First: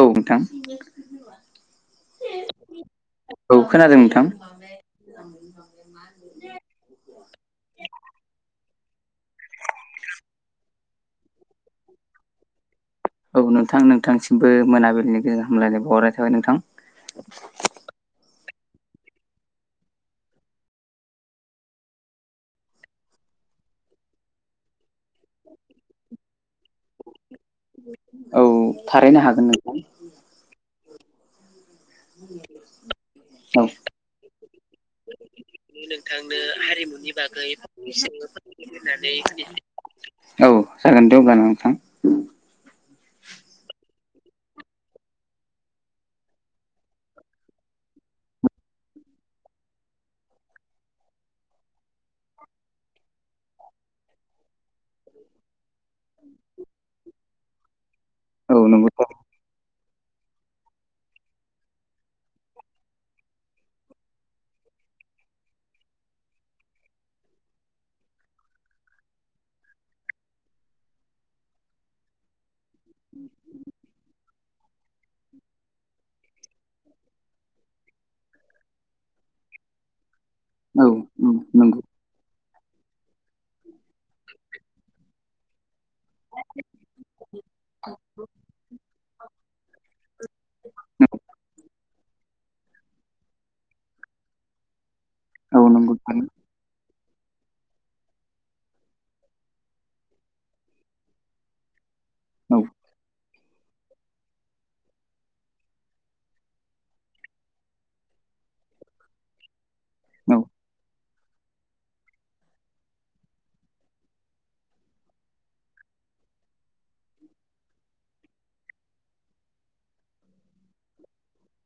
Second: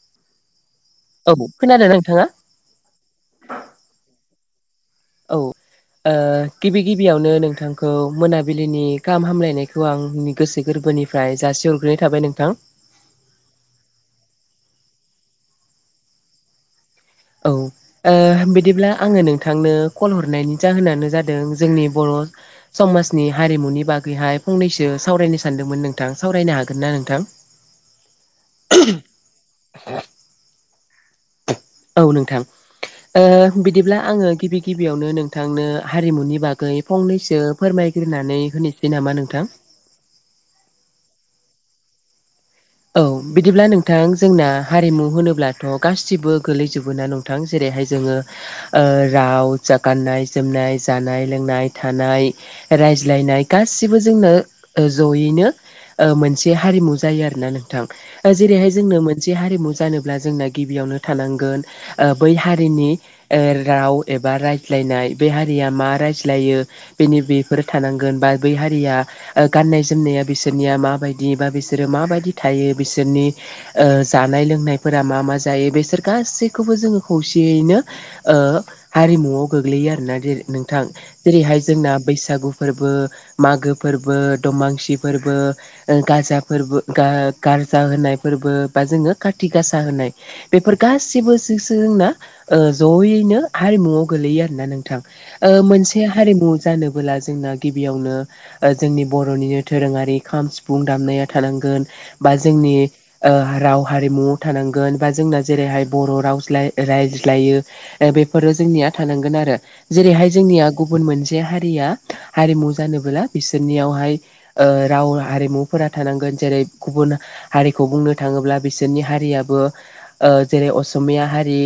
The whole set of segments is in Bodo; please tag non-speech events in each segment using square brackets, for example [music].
औ नोंथां औ खोनादों नोंथाङा औ खोनादों नोंथां औ ओ गिबि गिबियावनो नोंथांखौ मोनाबिलिनि गाहाम हामलायनायखौ आंनि गोसो गोरबोनिफ्राय जासि हरग्रोनाय थाबाय नोंथां औ नोंथां नोंथांसिमबो मोनाबिलिनि गेजेर हामलायनाय बावहरनाय थाबाय नोंथां ओ औ बिदिब्ला आङो नोंथांनो कल हरनायनि जाहोनानो जादों जोंनि बर' समाजनि हारिमुनि बागैहाय फंनैसो सावरायनो सानदोंमोन नोंथां सावरायनो हागोन ना नोंथां [inaudible] औ थारैनो हागोन नोंथां औ नोंथां औ ओ बिदिब्ला आङो गिबि गिबियावनो नोंथांनो हारिमुनि बागै फंनैसो फोरमायग्रोनानै होनोसै नामा नोंथां औ जागोन दे अब्ला नोंथां औ बिदिब्ला नोंथां जोंना हारिमु होनोब्लाथ' गासिबो गोलैजोबो ना नों थां जेरैहाय जोङो ओ राव जा गाननाय जोमनाय जानाय लोंनाय थानाय रायज्लायनाय गासिबो जोंनो ओ जयैनो मोनसे हारिमु जायो आरोना नोंथां ओ औ जेरैहाय नंगौ जोंनो औ मो नसे हारिमु जानोब्ला जोंना गिबियावनो थानांगोन बै हारिनि ओ राव एबा रायज्लायनाय बे हारिया मा रायज्लायो बिनि बेफोर थानांगोन बा बै हारिया ओ गाननाय जोमनाया बिसोरनिया माबायदि बा बिसोरो माबायदि थायो बिसोरनि ओ जानाय लोंनायफोरा मा मा जायो बेसोर गासैखौबो जोङो खौसेयैनो ओ हारिमुआव गोग्लैयो आरोना बे नोंथां जेरैहाय नंगौ जोंना बैसागु फोरबो मागो फोरबो दमांसि फोरबो ओ गाजा फोरबो गा गारजा होनाय फोरबो बा जोङो काति गासा होनाय बेफोर गासिबोसो जोंना ओ जयैनो हारिमुआव गोलैयो आरोना नोंथां औ ओ नंगौ मोनसे औ हारिमु जानोबोला जोंना गिबियावनो ओ जोंनि बर'निनो दोरोङारि खाम सिफुं दामनाया थानांगोन बा जोंनि ओ राव हारिमुआव थानांगोन बा जोंना जेरैहाय बर' रावज्लाव रायज्लायो दा बेफोरो जोंनिया थानांगोन आरो जेरैहाय औ जोंनिया गुबुन मोन से हारिया हारिमु जानोबोला बिसोरनियावहाय ओ राव हारिमुफोरा थानांगोन जेरै गुबुन हारिखौ बुंनो थाङोब्ला बिसोरनि हारियाबो ओ जेरै असमिया हारि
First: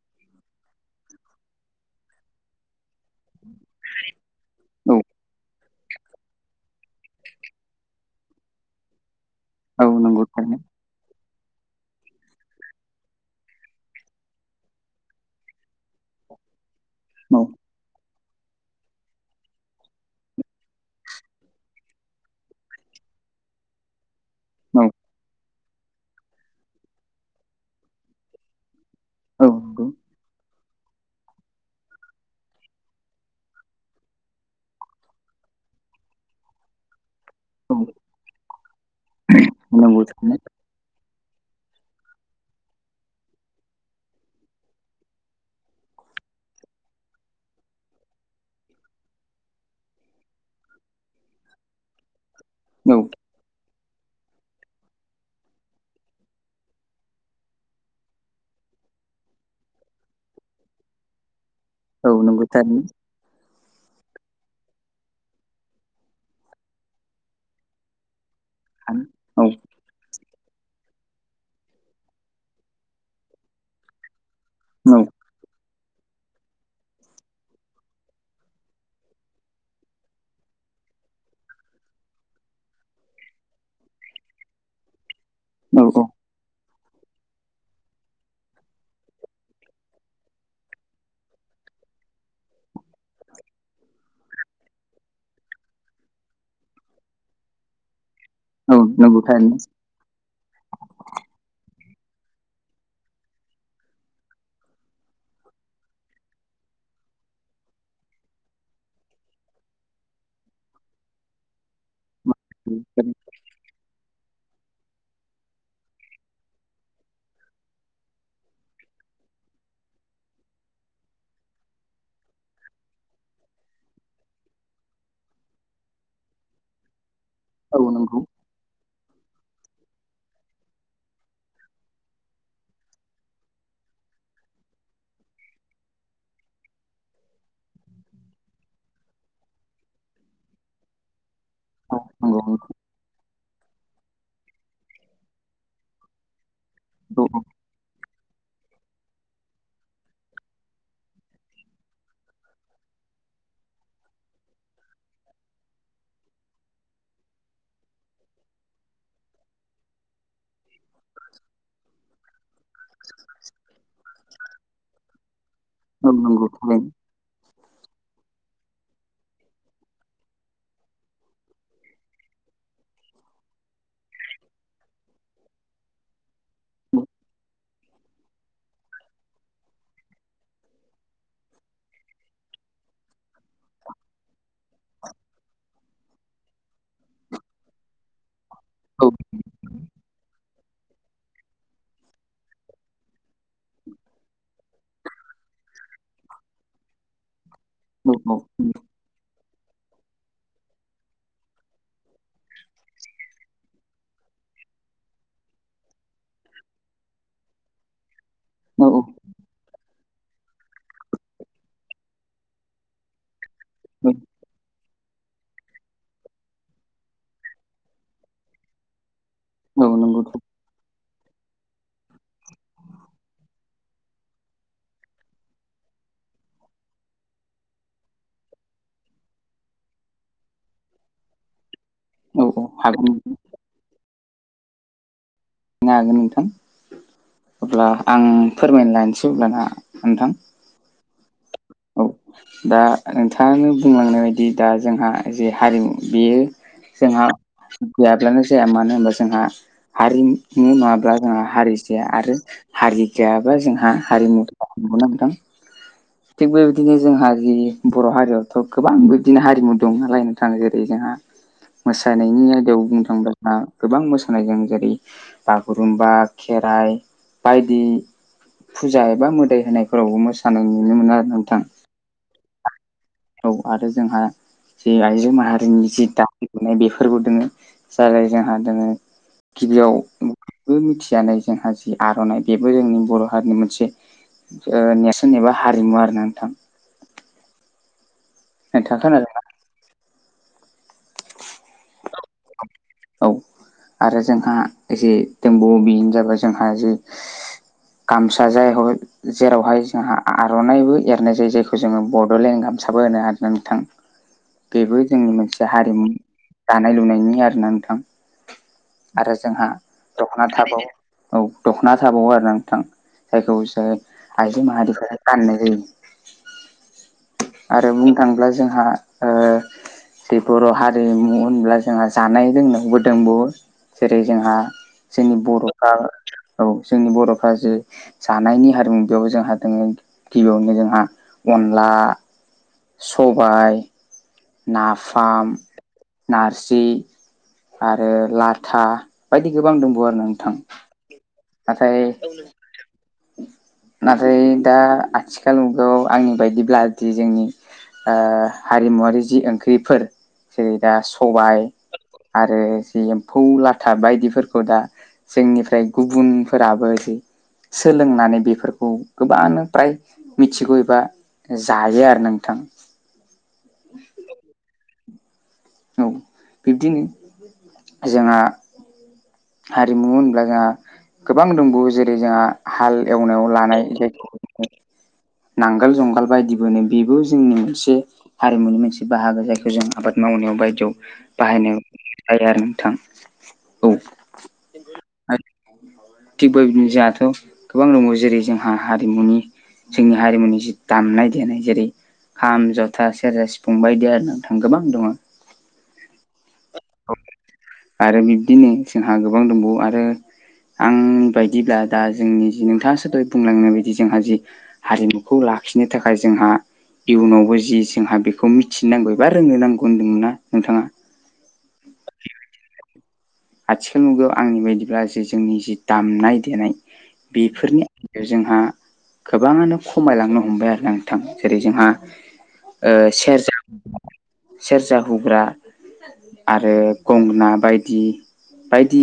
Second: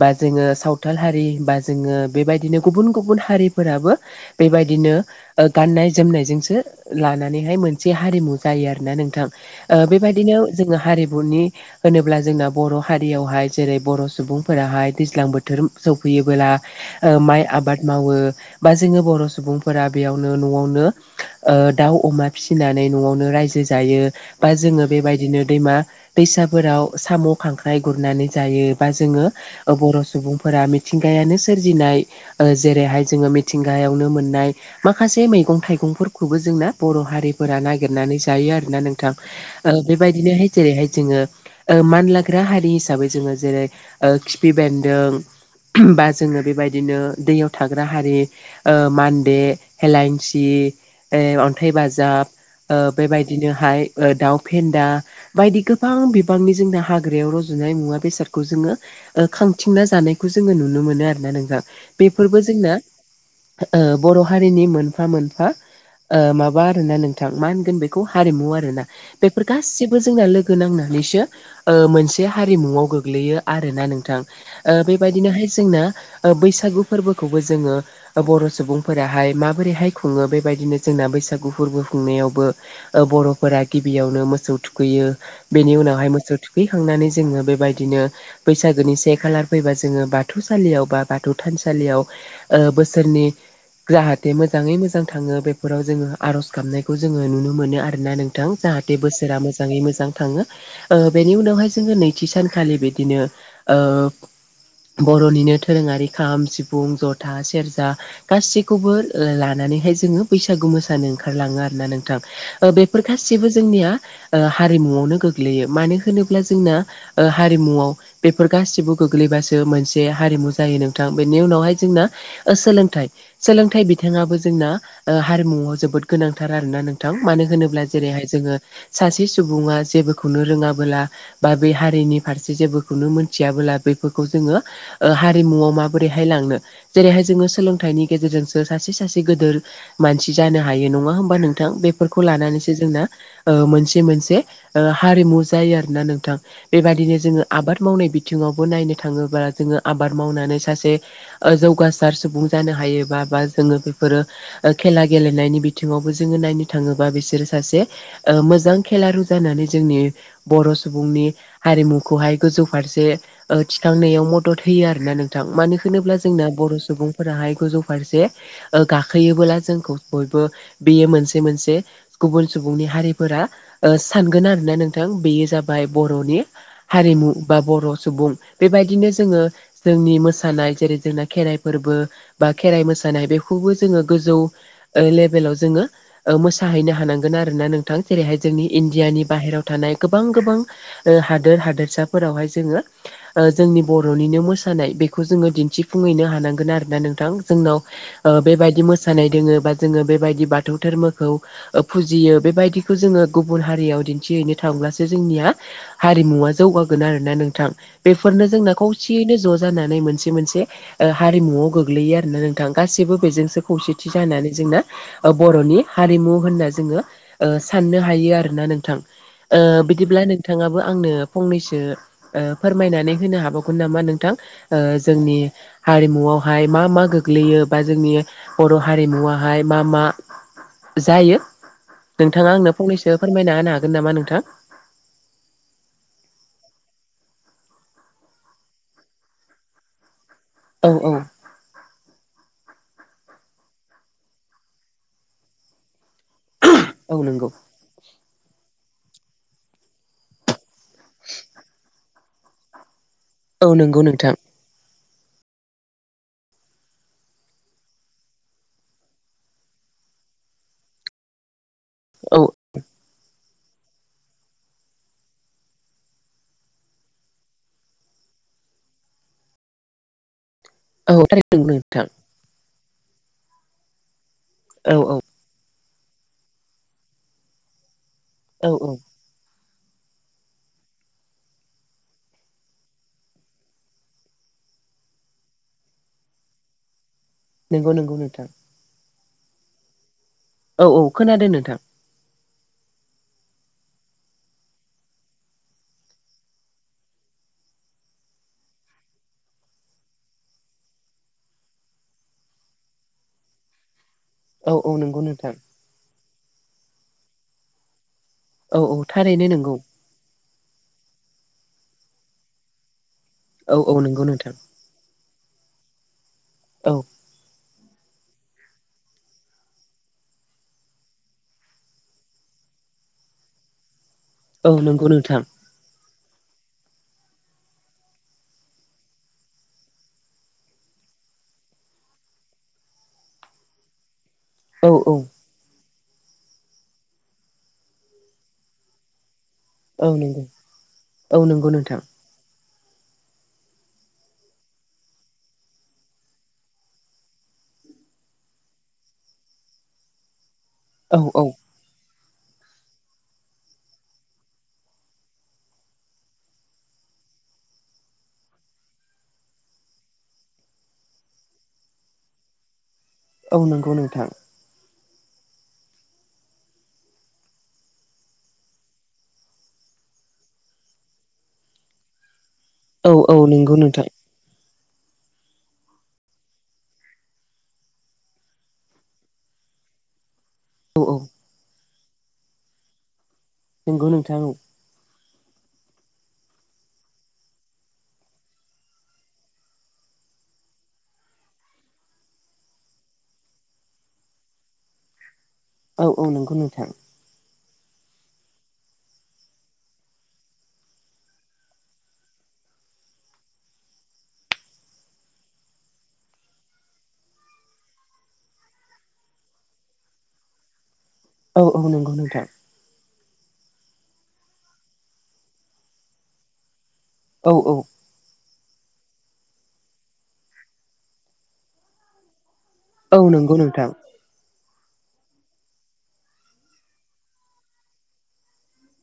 बा जोङो सावथाल हारि बा जोङो बेबायदिनो गुबुन गुबुन हारिफोराबो बेबायदिनो औ ओ गाननाय जोमनायजोंसो लानानैहाय मोनसे हारिमु जायो आरोना नोंथां औ ओ नंगौ बेबायदिनो थारैनो जोङो हारिमुनि होनोब्ला जोंना बर' हारियावहाय जेरै बर' सुबुंफोराहाय दैज्लां बो थोर सौफैयो ओ औ माइ आबाद मावो बा जोङो बर' सुबुंफोरा बेयावनो न'वावनो ओ दाउ अमा फिसिनानै न'वावनो रायजो जायो बा जोङो बेबायदिनो दैमा दैसाफोराव साम' खांख्राइ गुरनानै जायो। बा जोङो औ ओ नंगौ औ बर' सुबुंफोरा मिथिंगायानो सोरजिनाय ओ जेरैहाय जोङो मिथिंगायावनो मोननाय माखासे मैगं थाइगंफोरखौबो जोंना बर' हारिफोरा नागिरनानै जायो आरोना नोंथां ओ नंगौ थारैनो बेबायदिनोहाय जेरैहाय जोङो ओ मानलाग्रा हारि हिसाबै जोङो जेरै ओ खिफि बेन्दों बा जोङो बेबायदिनो दैयाव थाग्रा हारि ओ मान्दे हेेलाइन्सि ओ अन्थाइ बाजाब ओ औ बेबायदिनोहाय ओ दाउ फेन्दा बायदि गोबां बिबांनि जोंना हाग्रायाव रजुनाय मुवा बेसादखौ जोङो ओ खांथिंना जानायखौ जोङो नुनो मोनो आरो ना नोंथां औ बेफोरबो नंगौ थारैनो औ जोंना नंगौ थारैनो ओ बर' हारिनि मोनफा मोनफा ओ माबा आरोना नोंथां मा होनगोन बेखौ हारिमु आरोना आ बेफोर गाैबो जोंना लोगो नांनानैसो ओ मोनसे हारिमुआव गोग्लैयो आरोना नोंथां नंगौ बेबायदिनोहाय जोंना ओ बैसागु फोरबोखौबो जोङो ओ बर' सुबुंफोराहाय माबोरैहाय खुङो बेबायदिनो जोंना बैसागु फोरबो खुंनायावबो ओ बर'फोरा गिबियावनो मोसौ थुखैयो बेनि औ उनावहाय मोसौ थुखै थैखांनानै जोङो बेबायदिनो बैसागोनि से खालार फैबा जोङो बाथौसालियाव बा बाथौ थानसालियाव ओ बोसोरनि जाहाथे मोजाङै मोजां थाङो बेफोराव जोङो आर'ज गाबनायखौ जोङो नुनो मोनो आरोना नों नंगौ औ जाहाथे नंगौ बोसोरा थारैनो मोजाङै मोजां थाङो ओ बेनि उनावहाय जोङो नैथि सानखालि बिदिनो ओ बर'निनो दोरोङारि खाम सिफुं जथा सेरजा गासैखौबो ओ लानानैहाय जोङो बैसागु मोसानो ओंखारलाङो आरोना नोंथां औ ओ बे बेफोर गासिबो जोंनिया ओ हारिमुआवनो गोग्लैयो मानो होनोब्ला जोंना ओ हारिमुआव बेफोर गासिबो गोग्लैबासो मोनसे हारिमु जायो नोंथां बेनि उनावहाय जोंना ओ सोलोंथाइ सोलोंथाइ बिथिङाबो जोंना ओ हारिमुआव जोबोद गोनांथार आरोना नोंथां मानो होनो जेरैहाय जोङो सासे सुबुङा जेबोखौनो रोङाबोला बा बे हारिनि फारसे जेबोखौनो मोनथियाबोला बेफोरखौ जोङो ओ हारिमुआव माबोरैहाय लांनो जेरैहाय जोङो सोलोंथाइनि गेजेरजोंसो सासे सासे गोदोर मानसि जानो हायो नङा होमबा नोंथां बेफोरखौ लानानैसो जोंना ओ मोनसे मोनसे ओ हारिमु जायो आरोना नोंथां बेबदिनो जोङो आबाद मावनाय बिथिङावबो नायनो थाङोब्ला जोङो आबाद मावनानै सासे ओ जौगासार सुबुं जानो हायोबा बा जोङो बेफोरो ओ खेला गेलेनायनि बिथिङावबो जोङो नायनो थाङोबा बिसोरो सासे ओ मोजां खेलारु जानानै जोंनि बर' सुबुंनि हारिमुखौहाय गोजौ फारसे ओ थिखांनायाव मदद होयो आरो ना नोंथां मानो होनोब्ला जोंना बर' सुबुं फोराहाय गोजौ फारसे ओ गाखोयोबोला जोंखौ बयबो बेयो मोनसे मोनसे गुबुन सुबुंनि हारिफोरा ओ सानगोन आरोना नोंथां बेयो जाबाय बर'नि हारिमु बा बर' सुबुं बेबायदिनो जोङो जोंनि मोसानाय जेरै जोंना खेराइ फोरबो बा खेराइ मोसानाय बेखौबो जोङो गोजौ ओ लेभेलाव जोङो ओ मोसाहैनो हानांगोन आरोना नों थां जेरैहाय जोंनि इण्डियानि बाहेरायाव थानाय गोबां गोबां ओ हादोर हादोरसाफोरावहाय जोङो ओ जोंनि बर'निनो मोसानाय बेखौ जोङो दिन्थिफुंहैनो हानांगोन आरोना नोंथां जोंनाव ओ औ बेबायदि मोसानाय दोङ बा जोङो बेबायदि बाथौ धोरमोखौ फुजियो बेबायदिखौ जोङो गुबुन हारियाव दिन्थिहैनो थांब्लासो जोंनिया हारिमुवा जौगागोन आरो ना नोंथां बेफोरनो जोंना औ खौसेयैनो ज' ज जानानै मोनसे मोनसे हारिमुआव गोलैयो आरोना नोंथां गासिबो बेजोंसो खौसेथि औ जानानै जोंना ओ बर'नि हारिमु होननानै जोंङो ओ साननो हायो आरोना नोंथां औ बिदिब्ला नंगौथ' नोंथांङाबो आंनो फंनैसो फोरमायनानै होनो हाबावगोन नामा नोंथां जोंनि हारिमुवावहाय मा मा गोग्लैयो बा जोंनि बर' हारिमुवाहाय मा मा जायो औ नोंथांङा औ आंनो हागोन फंनैसो फोरमायना होनो हागोन नामा नोंथां [unintelligible] हागोन नोंथां अब्ला आं फोरमायनो लानोसै अब्ला ना नोंथां औ औ [unintelligible] दा नोंथांङानो बुंलांनाय बायदि दा जोंहा जे हारिमु बेयो औ जोंहा नंगौ गैयाब्लानो जाया मानो होनबा जोंहा हारिमु नंङाब्ला जोंहा हारि जाया आरो हारि गैयाबा औ जोंहा नंगौ नोंथां हारिमु [unintelligible] नंगौ ना नोंथां थिग बेबायदिनो जोंहा जि बर' हारियावथ' गोबां बिबदिनो हारिमु दंनालाय नोंथां जेरै जोंहा [inaudible] औ मोसानायनि आयदायाव बुंनो थांङोब्ला गोबां मोसानाय जों जेरै बागुरुम्बा खेराइ बायदि फुजा एबा मोदाय होनायफोरावबो मोसानाय नुनो मोनो। औ थारैनो नोंथां औ आरो जोंहा औ जि औ आइजो माहारिनि जि दानाय लुनाय बेफोरबो दोंङो जालाय जोंहा औ दोंङो औ गिबियाव बयजोंबो मिथिजानाय जोंहा जि आर'नाइ बेबो जोंनि बर' हारिनि मोनसे नेरसोन एबा हारिमु आरो ना नोंथां नंगौ नंगौ नोंथां नोंथां खोनादों ना औ औ खोनादों नोंथां औ आरो जोंहा एसे दंबावो बेनो जाबाय जोंहा जे गामसा जाय हय जेरावहाय जोंहा आर'नाइबो एरनाय जायो जायखौ जोंङो बड'लेण्ड गामसाबो होनो आरो ना नोंथां [inaudible] बेबो नंगौ जोंनि नोंथां मोनसे हारिमु दानाय लुनायनि आरो ना नोंथां औ औ आरो थारैनो जोंहा नंगौ दख'ना थाबावो औ दख'ना थाबावो आरो ना नोंथां जायखौ औ जों औ नंगौ नोंथां आइजो माहारिफोरा गाननाय जायो। औ आरो बुंनो थाङोब्ला जोंहा जे बर' हारिमु होनब्ला जोंहा जानाय लोंनायबो दोंबावो जेरै जोंहा औ नंगौ जोंनि नोंथां बर'फ्रा औ जोंनि बर'फ्रा जि जानायनि हारिमु बेयाव जोंहा दोंङो गिबियावनो जोंहा अन अला सबाइ औ औ नाफाम नारजि आरो लाथा बायदि गोबां दंबावो औ आरो ना नंगौ नोंथां औ नंगौ नोंथां नाथाय नाथाय दा आथिखाल मुगायाव आंनि बायदिब्ला जि जोंनि हारिमुवारि जि ओंख्रिफोर जेरै दा औ औ सबाय आरो जि एम्फौ लाथा बायदिफोरखौ दा जोंनिफ्राय गुबुनफोराबो सोलोंनानै बेफोरखौ गोबाङानो फ्राय मिथिगौ एबा जायो आरो नोंथां औ नंगौ नोंथां औ बिब्दिनो जोङा हारिमु होनब्ला जोङा गोबां दंबावो जेरै जोङा हाल औ औ एवनायाव नंगौ लानाय नोंथां जायखौ जोङो [unintelligible] नांगोल जंगाल बायदिबो होनो बेबो जोंनि मोनसे हारिमुनि मोनसे बाहागो जायखौ जों आबाद मावनायाव बाय दियाव औ औ बाहायनाय [unintelligible] जायो आरो नोंथां औ नंगौ नोंथां आरो थिग बेबायदिनो जाहाथ' गोबां दङ जेरै जोंहा हारिमुनि जोंनि हारिमुनि जि दामनाय-देनाय जेरै खाम, जथा, सेर्जा, सिफुं बायदि आरो नोंथां गोबां दङ। औ औ नंगौ नोंथां। औ आरो बिब्दिनो जोंहा गोबां दंबावो आरो आं बायदिब्ला दा जोंनि जि नोंथाङासो दहय बुंलांनाय बायदि जोंहा जि हारिमुखौ लाखिनो थाखाय जोंहा इयुनावबो जि जोंहा बेखौ मिथिनांगौ एबा रोंनो नांगौ होनदोंमोनना नोंथाङा? औ औ नंगौ नोंथां। आथिखाल मुगायाव आंनि बायदिब्ला जि जोंनि जि दामनाय-देनाय औ औ बेफोरनि जोंहा गोबाङानो खमायलांनो हमबाय आरोना नोंथां जेरै जोंहा ओ औ नंगौ सेर्जा नोंथां [unintelligible] सेर्जा हुग्रा आरो गंगोना बायदि बायदि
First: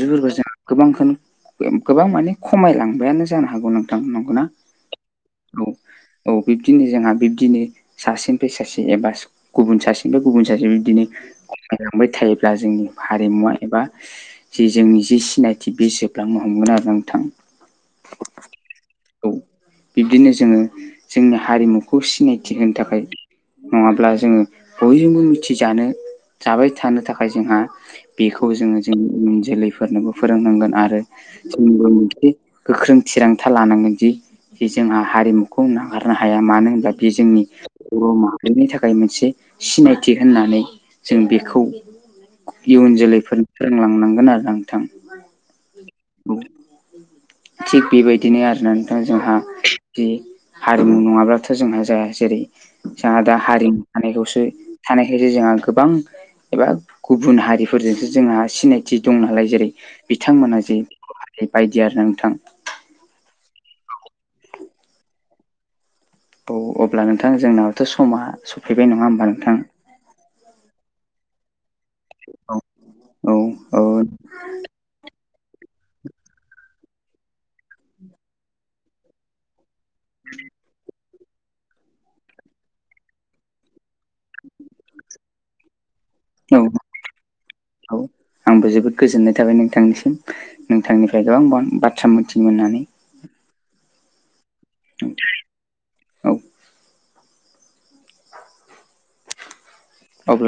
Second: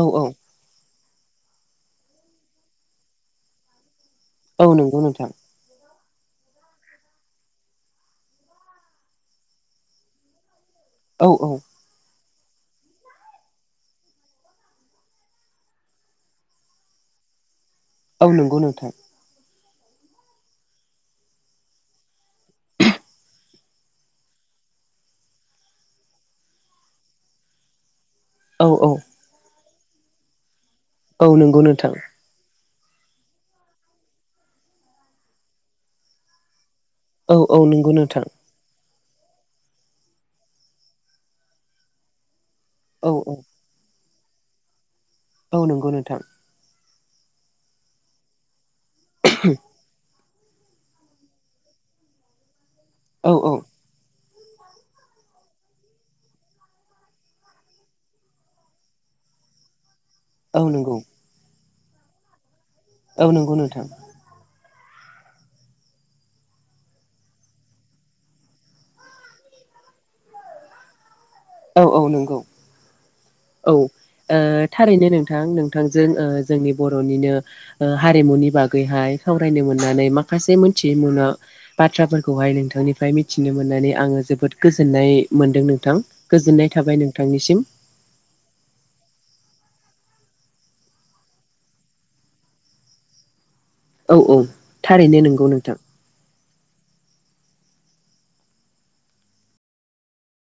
औ औ जोङो गोबांखोनो गोबां माने खमायलांबायानो जानो हागौ नोंथां नंगौना? औ नंगौ नोंथां। औ औ बिब्दिनो जोंहा बिब्दिनो सासेनिफ्राय सासे एबा गुबुन सासेनिफ्राय गुबुन सासे बिब्दिनो औ औ खमायलांबाय थायोब्ला जोंनि हारिमुवा एबा जि जोंनि जि सिनायथि बे जोबलांनो हमगोन आरो नोंथां औ नंगौ नोंथां औ बिब्दिनो जोङो जोंनि हारिमुखौ सिनायथि होनो थाखाय नङाब्ला जोङो बयजोंबो मिथिजानो जाबाय थानो थाखाय जोंहा बेखौ औ जोङो औ जोंनि इयुन जोलैफोरनोबो फोरोंनांगोन आरो औ नंगौ जोंबो नोंथां मोनसे गोख्रों थिरांथा लानांगोनदि जि जोंहा हारिमुखौ नागारनो हाया मानो होनब्ला बि औ जोंनि औ नंगौ बर' नोंथां मा हारिनि थाखाय मोनसे सिनायथि होननानै जों बेखौ इयुन औ औ जोलैफोरनो फोरोंलांनांगोन आरोना नोंथां औ नंगौ नोंथां औ थिग बेबायदिनो आरोना नोंथां जोंहा जि हारिमु नङाब्लाथ' जोंहा जाया जेरै जाहा दा औ औ हारिमु थानायखौसो थानायखायसो जोंहा गोबां एबा गुबुन हारिफोरजोंसो जोंहा सिनायथि दं नालाय जेरै बिथांमोना औ जे नंगौ [unintelligible] बायदि आरोना नोंथां। औ नोंगौ नोंथां। औ अब्ला नोंथां जोंनाबोथ' समा सफैबाय नङा ओमबा नोंथां? औ औ नंगौ औ औ ओ ओ थारैनो नोंथां नोंथांजों ओ जोंनि बर'निनो ओ हारिमुनि बागैहाय सावरायनो मोननानै माखासे मोनथियै मोना बाथ्राफोरखौहाय नोंथांनिफ्राय मिथिनो मोननानै आङो जोबोद गोजोननाय मोनदों नोंथां। औ गोजोननाय थाबाय नोंथांनिसिम। औ आंबो जोबोद गोजोननाय थाबाय नोंथांनिसिम। नोंथांनिफ्राय गोबां गोबां बाथ्रा मिथिनो मोननानै औ औ थारैनो नोंगौ नोंथां औ अब्ला